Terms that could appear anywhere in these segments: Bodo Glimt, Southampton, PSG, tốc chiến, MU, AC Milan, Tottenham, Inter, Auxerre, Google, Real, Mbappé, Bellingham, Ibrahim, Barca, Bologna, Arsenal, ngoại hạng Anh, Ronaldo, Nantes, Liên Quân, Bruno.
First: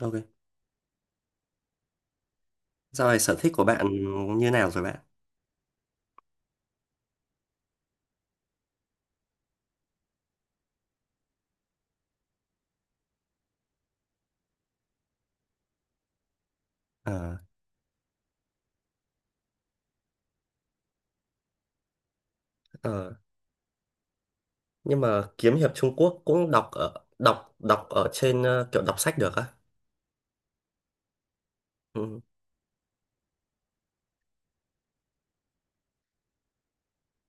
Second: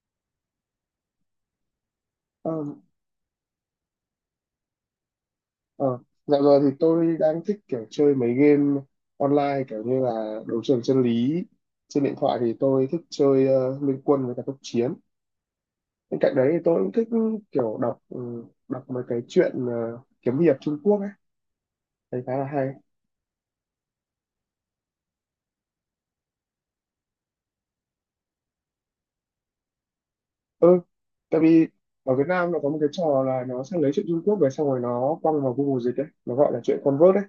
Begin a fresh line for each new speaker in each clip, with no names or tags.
Ok.
Ờ,
Dạo này sở thích của bạn như nào rồi bạn?
ờ. Dạo giờ thì tôi đang thích kiểu chơi mấy game online kiểu như là đấu trường chân lý, trên điện thoại thì tôi thích chơi Liên Quân với cả tốc chiến. Bên cạnh đấy thì tôi cũng thích
À,
kiểu đọc đọc mấy cái truyện kiếm hiệp Trung Quốc ấy, thấy khá là hay.
ờ, nhưng mà kiếm hiệp Trung Quốc cũng đọc ở đọc đọc ở trên kiểu đọc sách được á.
Ừ, tại vì ở
Ừ.
Việt Nam nó có một cái trò là nó sẽ lấy truyện Trung Quốc về xong rồi nó quăng vào Google dịch ấy, nó gọi là truyện convert đấy.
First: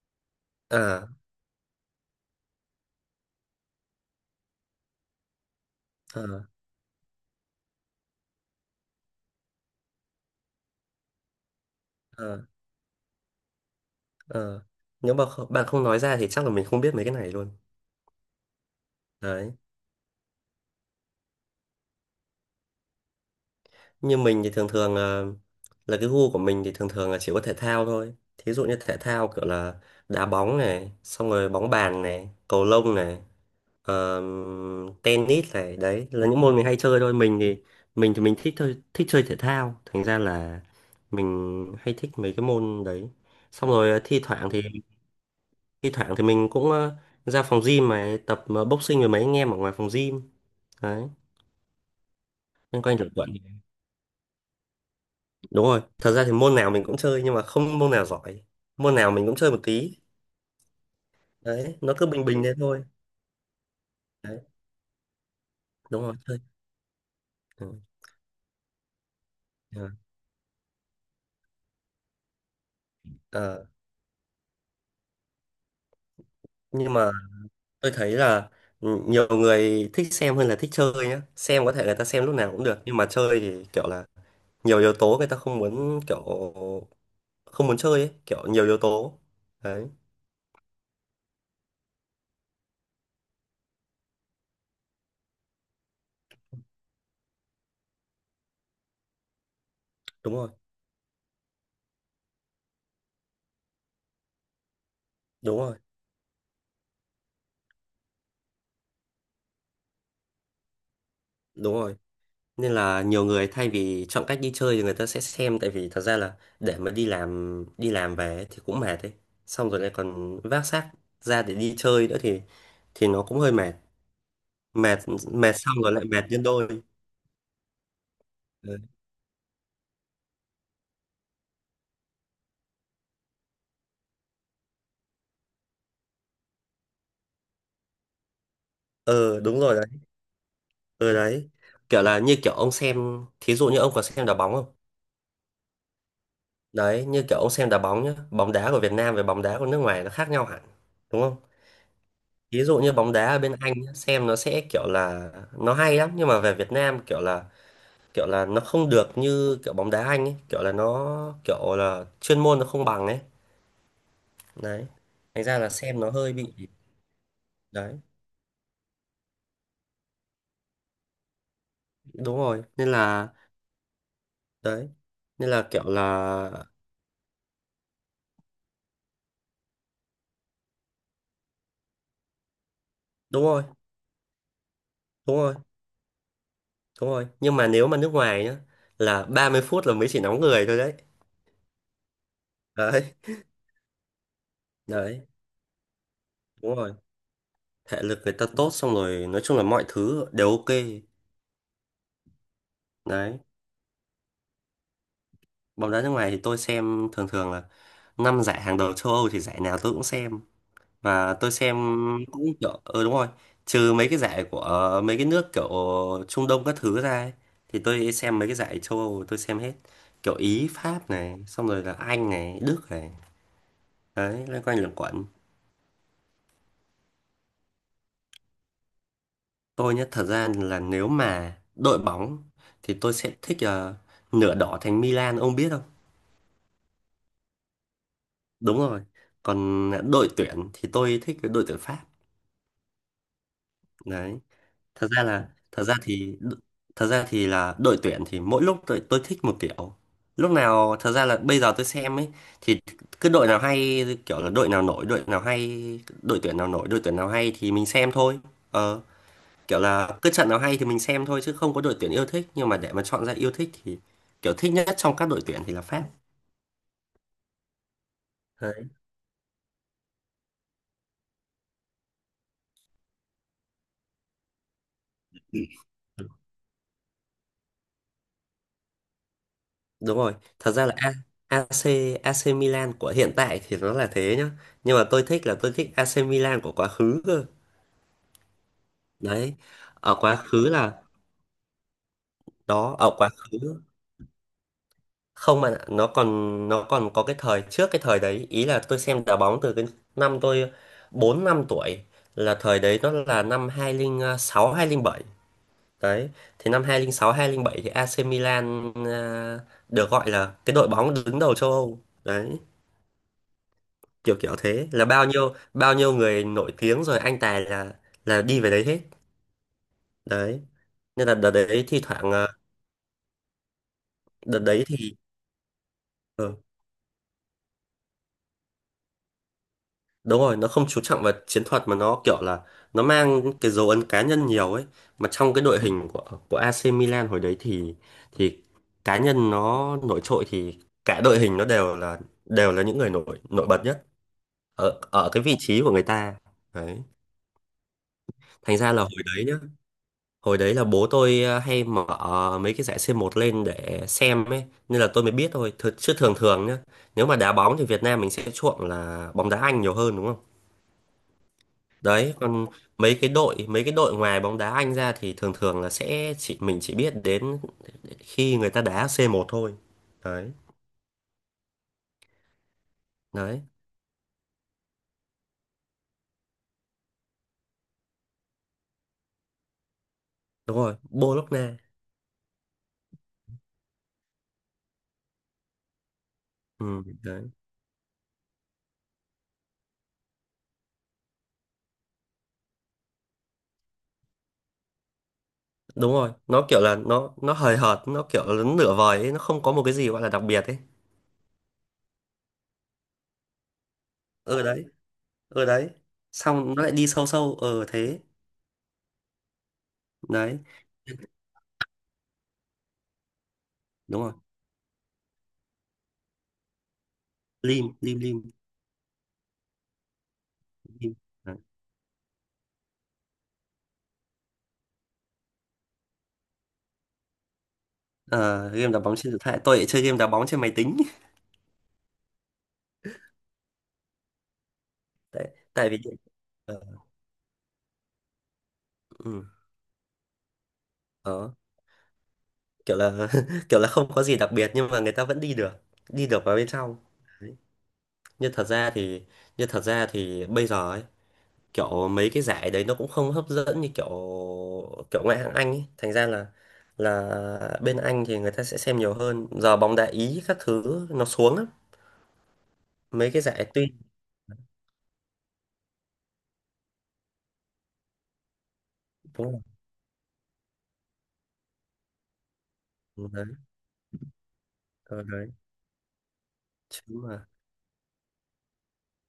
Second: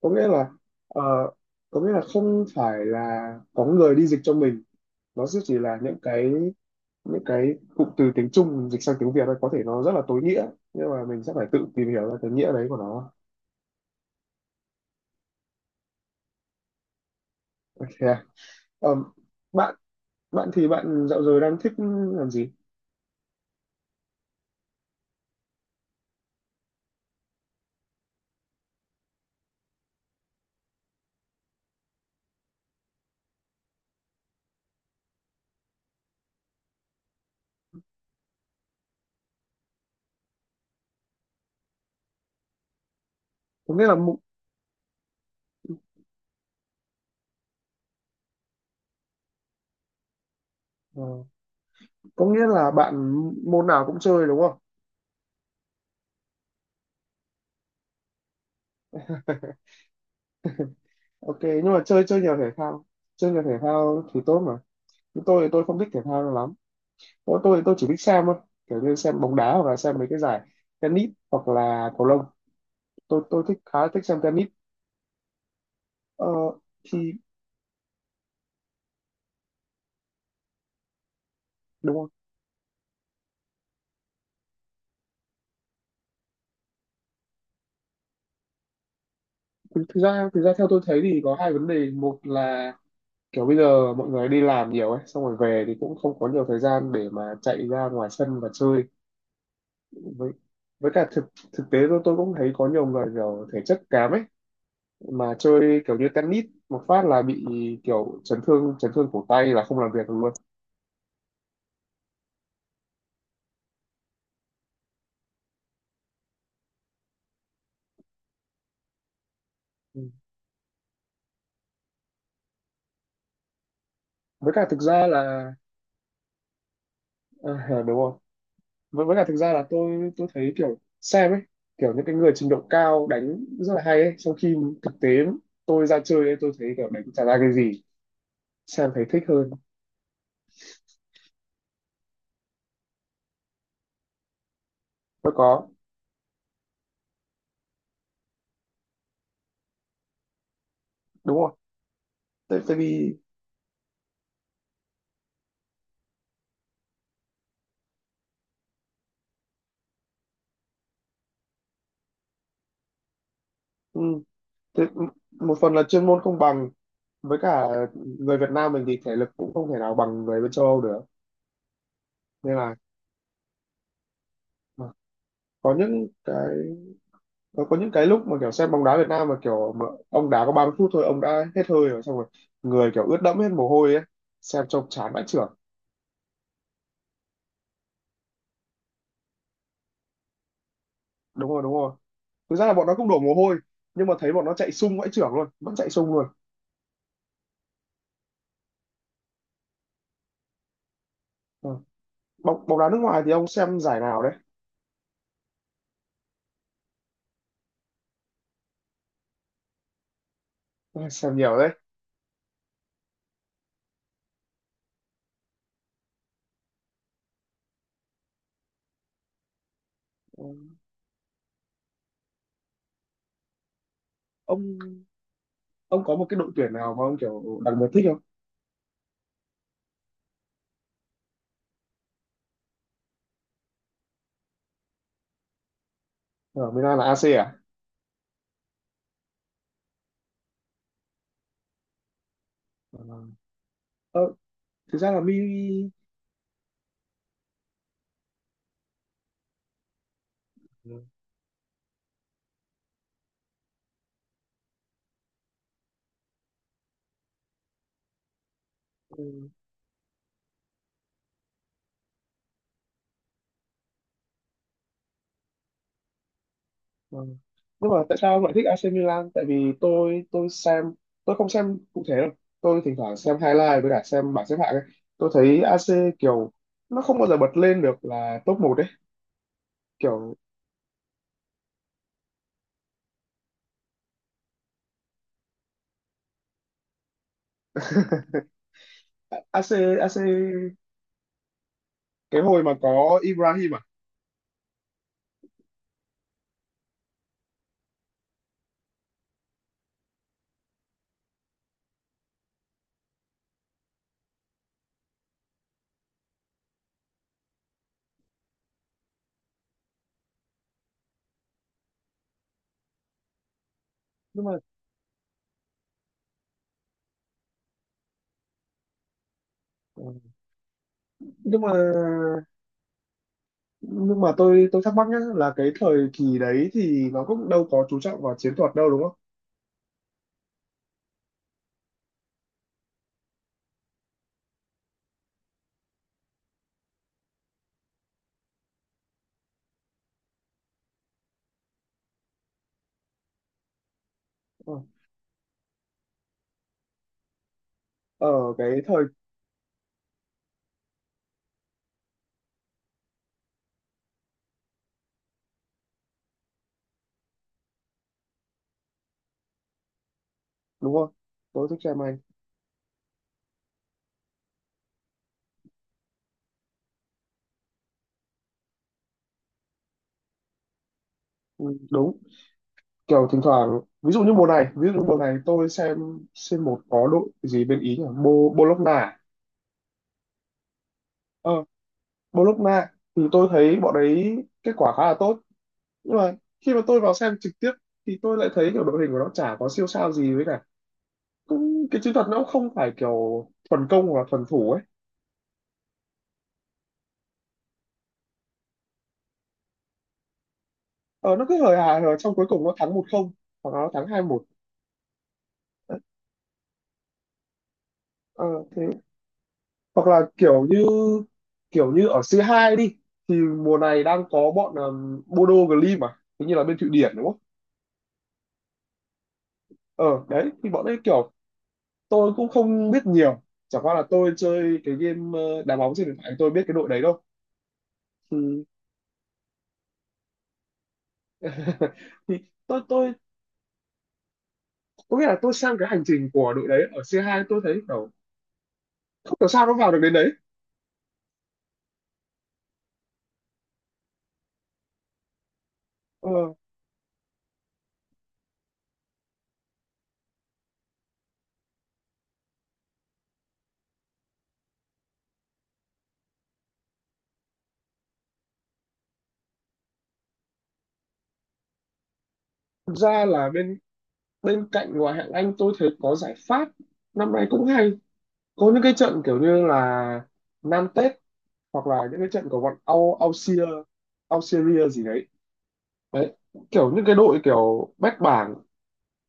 Có nghĩa là ờ,
À,
có nghĩa là không phải là có người đi dịch cho mình, nó sẽ chỉ là
à,
những cái cụm từ tiếng Trung mình dịch sang tiếng Việt ấy, có thể nó rất là tối nghĩa, nhưng mà mình sẽ phải tự tìm hiểu ra cái
à,
nghĩa đấy của nó.
à. Nếu mà bạn không nói ra thì chắc là mình không biết mấy cái này luôn.
Ok. Ờm,
Đấy.
bạn bạn thì bạn dạo giờ đang thích làm gì?
Như mình thì thường thường là cái gu của mình thì thường thường là chỉ có thể thao thôi. Thí dụ như thể thao kiểu là đá bóng này, xong rồi bóng bàn này, cầu lông này. Ờ, tennis này, đấy là những môn mình hay chơi thôi. Mình thì mình thích thôi, thích chơi thể thao, thành ra là mình hay thích mấy cái môn đấy. Xong À,
Có nghĩa
rồi
là
thi thoảng thì mình cũng ra phòng gym mà tập boxing với mấy anh em ở ngoài phòng gym.
ờ,
Đấy,
có nghĩa là
loanh quanh lẩn
bạn
quẩn.
môn nào cũng chơi đúng không?
Đúng rồi, thật ra thì môn nào mình cũng chơi nhưng mà không môn nào giỏi, môn nào mình cũng chơi một tí.
Ok, nhưng
Đấy,
mà
nó
chơi
cứ
chơi
bình
nhiều
bình
thể
thế thôi.
thao, chơi nhiều thể thao thì tốt
Đấy,
mà. Nhưng tôi thì tôi không thích thể
đúng rồi.
thao
Chơi.
lắm, tôi thì tôi
Ừ.
chỉ thích xem thôi, kiểu như xem bóng đá hoặc là
Yeah.
xem mấy cái giải tennis hoặc là cầu lông. Tôi thích,
Ờ,
khá là thích xem tennis. ờ,
nhưng
thì
mà tôi thấy là ừ, nhiều người thích xem hơn là thích chơi nhá. Xem có thể người
đúng
ta
rồi.
xem lúc nào cũng được nhưng mà chơi thì kiểu là nhiều yếu tố người ta không muốn kiểu không muốn chơi ấy, kiểu nhiều yếu tố.
thực
Đấy.
thực ra thực ra theo tôi thấy thì có hai vấn đề. Một là kiểu bây giờ mọi người đi làm nhiều ấy, xong rồi về thì cũng không có nhiều thời gian để mà chạy ra ngoài sân và chơi. với
Đúng rồi.
với cả thực thực tế tôi cũng thấy có nhiều người kiểu thể chất kém ấy, mà
Đúng rồi,
chơi kiểu như tennis một phát là bị kiểu chấn thương. Chấn thương cổ tay là không làm việc được luôn.
đúng rồi, nên là nhiều người thay vì chọn cách đi chơi thì người ta sẽ xem, tại vì thật ra là để mà đi làm, đi làm về ấy thì cũng mệt ấy, xong rồi lại
Ừ,
còn vác xác ra để đi chơi nữa thì nó cũng hơi mệt.
với cả thực
Mệt,
ra là
mệt xong rồi lại mệt nhân đôi.
ờ, đúng rồi.
Đấy.
Với cả thực ra là tôi thấy kiểu xem ấy, kiểu những cái người trình độ cao đánh rất là hay ấy, trong khi thực tế tôi ra chơi ấy, tôi thấy kiểu đánh chả ra cái gì. Xem thấy thích
Ờ,
hơn.
đúng rồi. Ừ, đấy kiểu là như kiểu ông xem, thí dụ như ông có xem đá bóng không?
Mới có
Đấy, như kiểu ông xem đá bóng nhá, bóng đá của Việt Nam với bóng đá của nước ngoài nó khác nhau hẳn đúng không?
đúng rồi. tại,
Thí
tại
dụ như bóng
vì
đá ở bên Anh nhá, xem nó sẽ kiểu là nó hay lắm, nhưng mà về Việt Nam kiểu là nó không được như kiểu bóng đá Anh ấy, kiểu là nó kiểu là chuyên môn nó không bằng ấy.
ừ, thế,
Đấy, thành
một
ra là
phần là
xem
chuyên
nó
môn
hơi
không
bị.
bằng, với cả
Đấy,
người Việt Nam mình thì thể lực cũng không thể nào bằng người bên châu Âu được.
đúng
Nên
rồi,
là
nên là
mà
đấy, nên là
có
kiểu
những
là
cái, có những cái lúc mà kiểu xem bóng đá Việt Nam mà kiểu mà ông đá có 30 phút thôi ông đã hết hơi rồi, xong rồi người kiểu ướt đẫm
đúng
hết
rồi,
mồ hôi ấy, xem trông chán vãi
đúng
chưởng.
rồi. Đúng rồi, nhưng mà nếu mà nước ngoài nhá, là 30 phút là mới chỉ nóng người thôi đấy.
Đúng rồi, đúng rồi, thực ra là bọn nó cũng
Đấy,
đổ mồ hôi, nhưng mà thấy bọn nó chạy sung vãi
đấy,
chưởng luôn, vẫn chạy sung luôn.
đúng rồi, thể lực người ta tốt, xong rồi nói chung là mọi thứ đều ok.
Ừ. bóng bóng đá nước ngoài thì
Đấy,
ông xem giải nào đấy?
bóng đá nước ngoài thì tôi xem thường thường là năm giải hàng đầu châu Âu, thì giải nào tôi cũng xem.
Ừ,
Và
xem
tôi
nhiều đấy.
xem cũng kiểu ừ đúng rồi, trừ mấy cái giải của mấy cái nước kiểu Trung Đông các thứ ra ấy, thì tôi xem mấy cái giải châu Âu tôi xem hết, kiểu
Ừ.
Ý, Pháp này, xong rồi là Anh này, Đức này. Đấy, loanh
ông
quanh luẩn quẩn.
ông có một cái đội tuyển nào mà ông kiểu đặc biệt thích không?
Tôi nhé, thật ra là nếu mà đội bóng thì tôi sẽ thích nửa đỏ thành Milan, ông biết không?
Ở Milan là AC à?
Đúng rồi. Còn đội tuyển thì tôi thích cái đội tuyển Pháp.
Ừ. Ờ,
Đấy.
thực
Thật
ra là
ra
mi.
là thật ra thì thật ra thì là đội tuyển thì mỗi lúc tôi thích một kiểu. Lúc nào
Ừ.
thật ra là bây giờ tôi xem ấy thì cứ đội nào hay, kiểu là đội nào nổi, đội nào hay, đội tuyển nào nổi, đội tuyển nào hay thì mình xem thôi. Ờ,
ừ,
kiểu là cứ trận nào hay thì mình xem thôi, chứ không có đội tuyển yêu thích, nhưng mà để mà chọn ra yêu thích thì kiểu thích nhất trong các đội tuyển thì là Pháp.
ừ. Nhưng mà tại sao ông lại thích
Đấy.
AC Milan? Tại vì tôi xem, tôi không xem cụ thể đâu, tôi thỉnh thoảng xem highlight với cả xem bảng xếp hạng ấy. Tôi thấy AC kiểu nó không bao giờ bật lên được là top một đấy,
Đúng rồi,
kiểu
thật ra là AC, AC Milan của hiện tại thì nó là thế nhá, nhưng mà tôi thích là tôi thích AC Milan của quá khứ cơ. Đấy,
AC AC
ở quá khứ là
cái hồi mà
đó, ở
có
quá
Ibrahim à?
khứ không, mà nó còn, nó còn có cái thời trước cái thời đấy. Ý là tôi xem đá bóng từ cái năm tôi 4 năm tuổi, là thời đấy nó là năm 2006, bảy. Đấy, thì năm 2006 bảy thì AC Milan à, được gọi là cái đội bóng đứng đầu châu Âu. Đấy, kiểu
nhưng mà
kiểu thế, là bao nhiêu người nổi tiếng rồi anh tài là đi về đấy hết. Đấy, nên là đợt
nhưng mà
đấy thi thoảng à,
nhưng mà
đợt
tôi
đấy
thắc mắc
thì
nhá, là cái thời kỳ
ừ,
đấy thì nó cũng đâu có chú trọng vào chiến thuật đâu đúng không?
đúng rồi, nó không chú trọng vào chiến thuật mà nó kiểu là nó mang cái dấu ấn cá nhân nhiều ấy. Mà trong cái đội hình của AC Milan hồi đấy thì cá nhân nó nổi trội thì cả đội hình nó đều là những người nổi nổi bật nhá.
Ờ,
Ở ở cái vị trí của người ta. Đấy,
ở
thành
cái
ra là
thời,
hồi đấy nhá, hồi đấy là bố tôi hay mở mấy cái giải c một lên để xem ấy, nên là tôi mới biết thôi. Chứ thường thường nhá, nếu mà đá bóng thì Việt Nam mình sẽ chuộng là bóng đá Anh nhiều hơn, đúng không?
đúng không, tôi thích xem Anh.
Đấy, còn mấy cái đội, mấy cái đội ngoài bóng đá Anh ra thì thường thường là sẽ chỉ mình chỉ biết đến khi người ta đá c một thôi. Đấy.
Ừ, đúng. Kiểu thỉnh
Đấy,
thoảng ví dụ như mùa này, ví dụ như mùa này tôi xem một có đội gì bên Ý nhỉ, Bologna.
đúng rồi,
Ờ,
Bologna.
Bologna thì tôi thấy bọn đấy kết quả khá là tốt, nhưng mà khi mà
Ừ,
tôi vào xem
đấy,
trực tiếp thì tôi lại thấy kiểu đội hình của nó chả có siêu sao gì, với cả cũng cái chiến thuật nó cũng không phải kiểu thuần công và thuần thủ ấy.
đúng rồi, nó kiểu là nó hời hợt, nó kiểu là nửa vời ấy, nó không có một cái gì gọi là đặc biệt ấy.
Ờ, nó cứ hời hà hời trong cuối cùng nó thắng một không, hoặc là nó thắng hai một.
Ừ, đấy. Ừ, đấy,
ờ,
xong nó lại đi sâu sâu ừ thế.
ờ, Thế, hoặc là
Đấy,
kiểu như, kiểu như ở C2 đi, thì mùa này
đúng
đang
rồi.
có bọn Bodo Glimt mà, hình như là bên Thụy Điển đúng không?
Lim, lim, lim,
Ờ đấy, thì bọn ấy
lim.
kiểu
Đấy.
tôi cũng không biết nhiều, chẳng qua là tôi chơi cái game đá bóng trên điện thoại tôi biết cái đội đấy đâu. Thì,
Ờ, game đá bóng trên điện thoại tôi lại chơi game đá bóng trên máy tính.
thì tôi có nghĩa là
tại
tôi sang cái
tại vì
hành trình của đội
ờ,
đấy ở C2, tôi thấy kiểu không
ừ,
hiểu sao nó vào được đến đấy.
đó, kiểu là kiểu là không có gì đặc biệt nhưng mà người ta vẫn đi được, đi
Ờ,
được vào bên trong. Nhưng thật ra thì nhưng thật ra thì bây giờ ấy, kiểu mấy cái giải đấy nó cũng không hấp dẫn như kiểu kiểu ngoại hạng Anh ấy. Thành ra là bên Anh thì người ta sẽ xem nhiều hơn. Giờ bóng đá Ý các thứ nó xuống lắm.
thật ra
Mấy cái
là
giải
bên,
tuy
bên cạnh ngoại hạng Anh tôi thấy có giải Pháp năm nay cũng hay, có những cái trận kiểu
đúng rồi.
như là Nantes, hoặc là những cái trận của bọn
Ừ. Đấy.
Auxerre, Auxerre gì
Ờ,
đấy.
đấy.
Đấy, kiểu
Chứ
những cái đội
mà
kiểu bét bảng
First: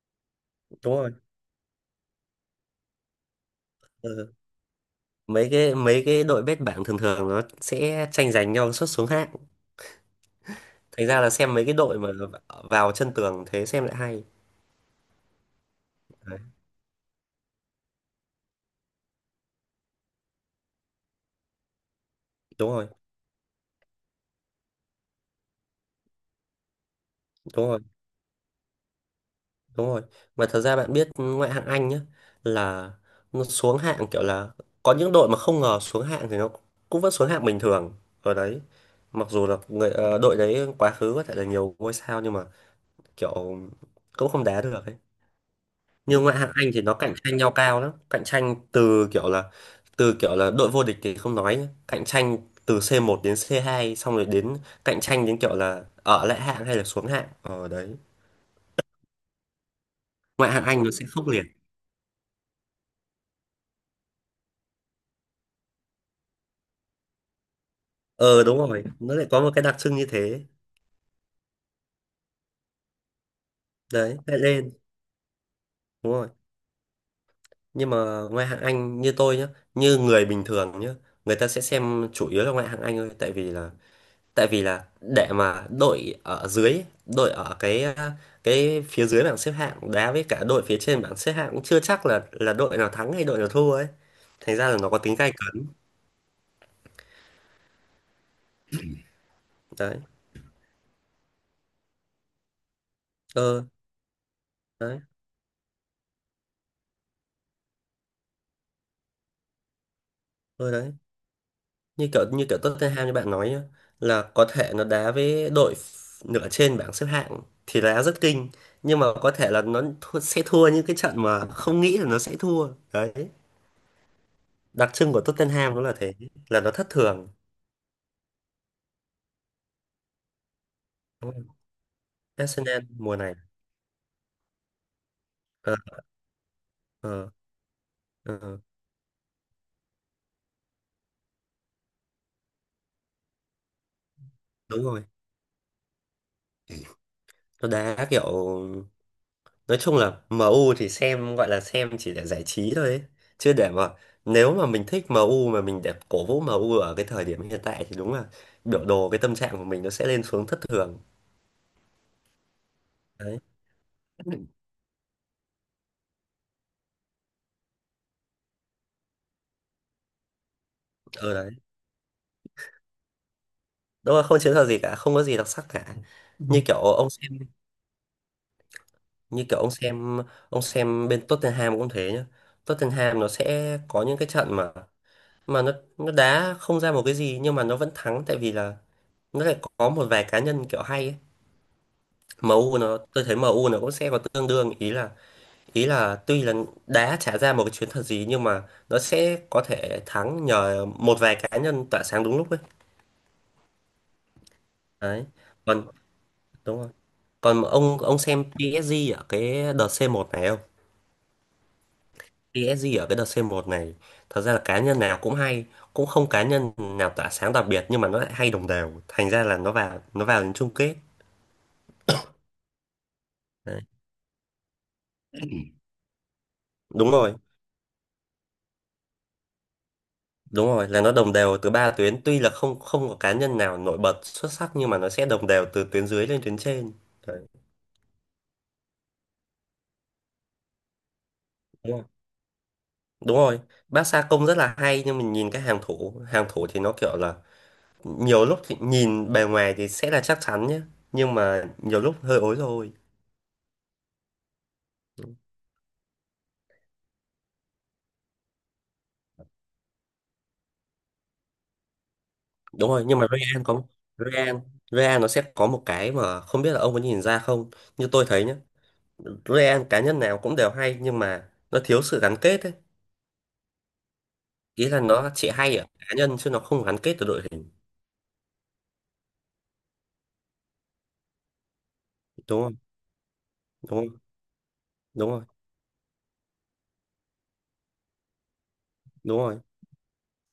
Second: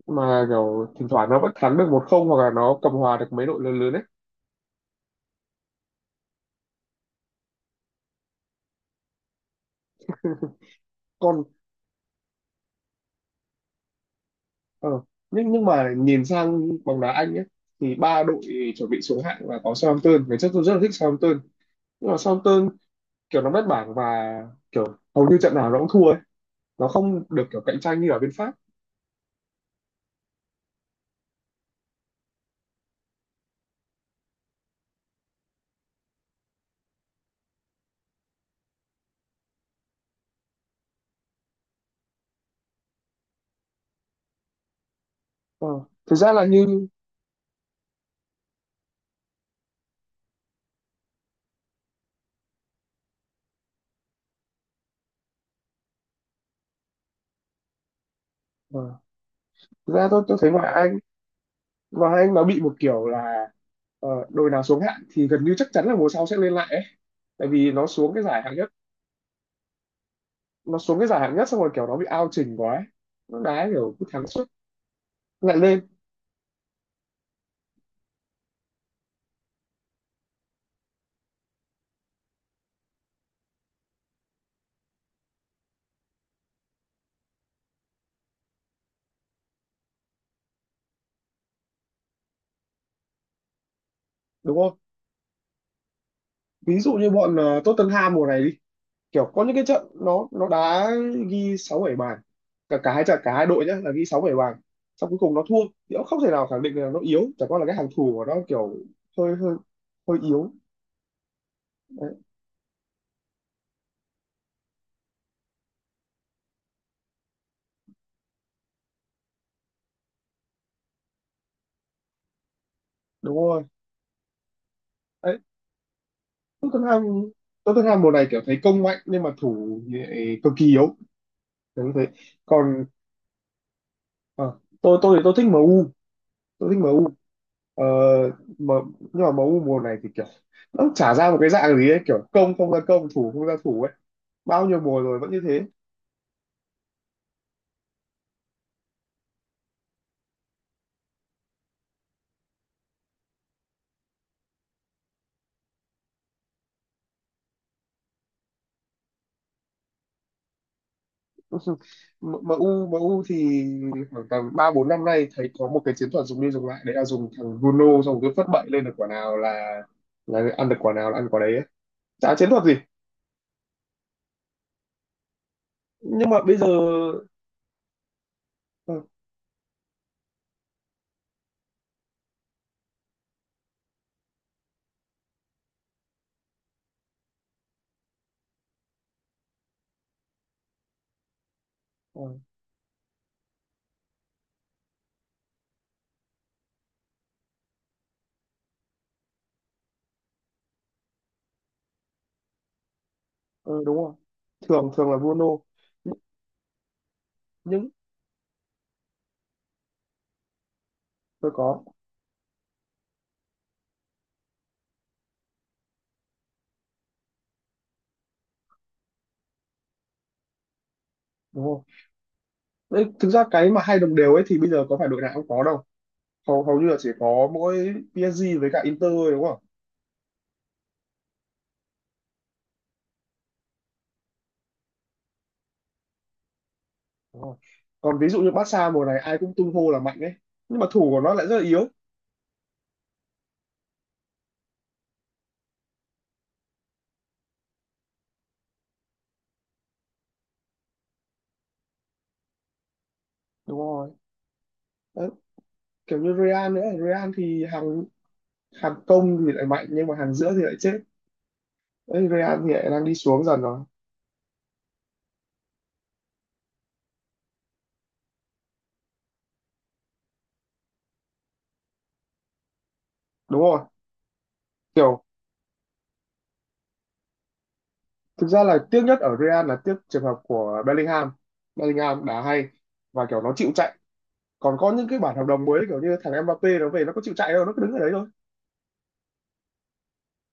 mà kiểu
đúng
thỉnh
rồi.
thoảng nó vẫn thắng được một không, hoặc là nó cầm hòa được mấy đội lớn lớn ấy.
Ừ. Mấy cái đội bét bảng thường thường nó sẽ tranh giành nhau suốt xuống hạng. Thành ra là
Còn
xem mấy cái đội mà vào chân tường thế xem lại hay.
ờ, nhưng mà nhìn
Đấy,
sang bóng đá Anh ấy, thì ba đội chuẩn bị xuống hạng là có Southampton. Ngày trước tôi rất là thích Southampton, nhưng mà
đúng
Southampton
rồi,
kiểu nó bét bảng, và kiểu hầu như trận nào nó cũng thua, nó không được kiểu
đúng
cạnh
rồi.
tranh như ở bên Pháp.
Đúng rồi, mà thật ra bạn biết ngoại hạng Anh nhá, là nó xuống hạng kiểu là có những đội mà không ngờ xuống hạng thì nó cũng vẫn xuống hạng bình thường ở đấy. Mặc dù là người đội đấy quá khứ có thể là nhiều ngôi sao, nhưng mà kiểu cũng không đá được ấy.
Ờ, thực
Nhưng
ra
ngoại
là
hạng Anh thì
như,
nó cạnh tranh nhau cao lắm, cạnh tranh từ kiểu là đội vô địch thì không nói nhá, cạnh tranh từ c một đến c hai, xong rồi đến cạnh tranh đến kiểu là ở lại hạng hay là xuống hạng ở đấy.
ờ, thực ra tôi thấy
Ngoại hạng
ngoại
Anh nó
Anh,
sẽ khốc liệt.
ngoại Anh nó bị một kiểu là đội nào xuống hạng thì gần như chắc chắn là mùa sau sẽ lên lại ấy. Tại vì nó xuống cái giải
Ờ,
hạng
đúng
nhất,
rồi, nó lại có một cái đặc trưng như thế.
nó xuống cái giải hạng nhất xong rồi kiểu nó bị ao chỉnh quá ấy. Nó đá kiểu cứ
Đấy,
thắng
lại
suốt
lên.
lại lên.
Đúng rồi, nhưng mà ngoại hạng Anh như tôi nhá, như người bình thường nhá, người ta sẽ xem chủ yếu là ngoại hạng Anh thôi, tại vì là để mà đội ở dưới, đội ở cái à, cái phía dưới bảng xếp hạng đá với cả đội phía trên bảng xếp hạng cũng chưa chắc là đội nào thắng hay đội nào thua ấy, thành
Đúng
ra là
không,
nó có tính gay cấn.
ví dụ như bọn Tottenham mùa này đi, kiểu có những cái trận
Đấy,
nó đá ghi sáu bảy bàn, cả, cả hai trận, cả hai
ờ
đội nhá, là ghi sáu bảy bàn,
đấy,
xong cuối cùng nó thua. Thì cũng không thể nào khẳng định là nó yếu, chẳng qua là cái hàng thủ của nó kiểu hơi, hơi yếu
ờ đấy, như
đấy,
kiểu như kiểu Tottenham như bạn nói nhá, là có thể nó đá với đội nửa trên bảng xếp hạng thì đá rất kinh, nhưng mà có thể là nó thua, sẽ thua những cái trận mà không nghĩ là nó sẽ thua đấy.
đúng rồi.
Đặc trưng của
Đấy,
Tottenham nó là thế, là nó thất
Tottenham,
thường.
Tottenham mùa này kiểu thấy công mạnh nhưng mà thủ thì lại cực kỳ yếu,
Đúng rồi.
đúng thế.
Arsenal
Còn
mùa này
ờ, tôi thì tôi thích
ờ,
MU, tôi thích MU.
ờ,
ờ,
ờ,
mà, nhưng mà MU mùa này thì kiểu nó chả ra một cái dạng gì ấy, kiểu công không ra công thủ không ra thủ ấy, bao nhiêu
đúng
mùa
rồi,
rồi vẫn như thế.
nó đá kiểu nói chung là em u thì xem gọi là xem chỉ để giải trí thôi ấy. Chứ để mà nếu mà mình thích em u mà mình để cổ vũ em u ở cái thời điểm hiện tại thì đúng là biểu đồ cái tâm trạng của mình nó sẽ lên xuống thất thường.
M- MU MU
Đấy.
thì khoảng tầm 3 4 năm nay thấy có một cái chiến thuật dùng đi dùng lại, đấy là dùng thằng Bruno xong cứ phất bậy lên được quả nào là, ăn được quả nào là ăn
Ừ,
quả
đấy,
đấy ấy. Chả chiến thuật gì.
đúng là không chiến thuật gì cả, không có gì đặc sắc cả.
Nhưng mà bây
như
giờ
kiểu ông xem
ừ,
như kiểu ông xem ông xem bên Tottenham cũng thế nhá, Tottenham nó sẽ có những cái trận mà nó đá không ra một cái gì nhưng mà nó vẫn thắng, tại vì là nó lại có một vài cá nhân kiểu hay ấy.
ừ,
MU nó, tôi thấy MU nó cũng sẽ có tương đương. Ý là ý là tuy là đá trả ra một cái chuyến thật gì nhưng mà nó sẽ có thể thắng nhờ một vài cá nhân tỏa sáng đúng lúc ấy.
ừ, đúng rồi, thường thường là
Đấy,
Bruno.
còn
Nh-
đúng rồi, còn
nhưng
ông xem PSG ở cái đợt C1 này không?
tôi có,
PSG ở cái đợt C1 này thật ra là cá nhân nào cũng hay, cũng không cá nhân nào tỏa sáng đặc biệt, nhưng mà nó lại hay đồng đều, thành ra là nó vào, nó vào đến chung kết.
đúng không? Đấy, thực ra cái mà
Đấy.
hai đồng đều ấy thì bây giờ có phải đội nào cũng có đâu, hầu hầu như là chỉ
Đúng rồi.
có mỗi PSG với cả Inter thôi, đúng không?
Đúng rồi, là nó đồng đều từ ba tuyến, tuy là không không có cá nhân nào nổi bật xuất sắc nhưng mà nó sẽ đồng đều từ tuyến dưới lên tuyến trên. Đấy,
Đúng rồi. Còn ví dụ như Barca mùa này ai cũng tung hô là mạnh ấy, nhưng mà thủ của nó lại rất là yếu,
đúng rồi. Đúng rồi, bác Sa Công rất là hay, nhưng mình nhìn cái hàng thủ thì nó kiểu là nhiều lúc thì nhìn bề ngoài thì sẽ là chắc chắn nhé, nhưng mà nhiều lúc hơi ối rồi.
đúng rồi. Đấy, kiểu như Real nữa, Real thì hàng, hàng công thì lại mạnh nhưng mà hàng giữa thì lại chết. Đấy, Real thì lại
Đúng
đang
rồi,
đi
nhưng mà
xuống dần
Real
rồi,
có, Real, Real nó sẽ có một cái mà không biết là ông có nhìn ra không, như tôi thấy nhé. Real cá nhân nào cũng đều hay nhưng mà nó thiếu sự gắn kết ấy.
đúng rồi.
Ý là
Kiểu
nó chỉ hay ở cá nhân chứ nó không gắn kết với đội hình.
thực ra là tiếc nhất ở Real là tiếc trường hợp của Bellingham, Bellingham đá
Đúng
hay
không?
và kiểu nó chịu chạy.
Đúng không?
Còn có những cái
Đúng
bản
rồi,
hợp đồng mới kiểu như thằng Mbappé nó về nó có chịu chạy đâu, nó cứ đứng ở đấy thôi,
đúng rồi,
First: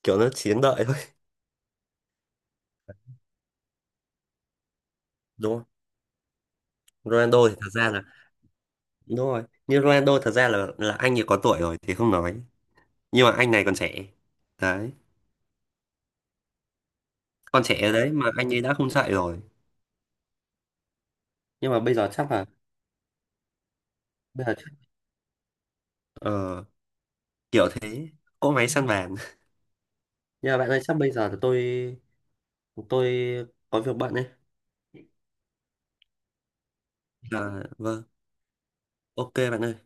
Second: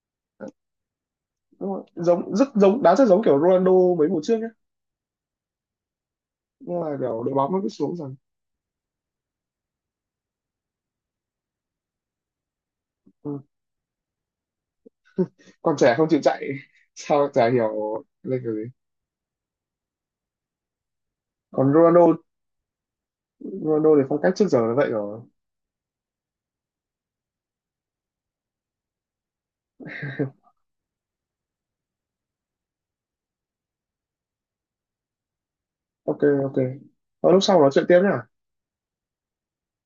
kiểu nó chiến đợi thôi.
đúng rồi. Giống, rất giống, đá rất giống kiểu Ronaldo mấy mùa trước nhá,
Đúng không?
nhưng mà kiểu đội
Ronaldo
bóng
thì
nó cứ
thật ra
xuống
là
dần.
đúng rồi, như Ronaldo thật ra là anh ấy có tuổi rồi thì không nói, nhưng mà
Ừ.
anh này còn trẻ. Đấy,
Còn trẻ không chịu chạy sao chả
còn trẻ
hiểu,
đấy mà
lên
anh
kiểu
ấy
gì.
đã không chạy rồi.
Còn
Nhưng mà bây giờ
Ronaldo,
chắc là
Ronaldo thì phong cách
bây
trước
giờ
giờ là vậy rồi.
ờ, kiểu thế, cỗ máy săn bàn. Nhưng mà bạn ơi, chắc bây giờ là tôi có việc bận ấy.
Ok, ok, ờ, lúc sau
Là
nói chuyện tiếp
vâng,
nhá.
ok bạn ơi.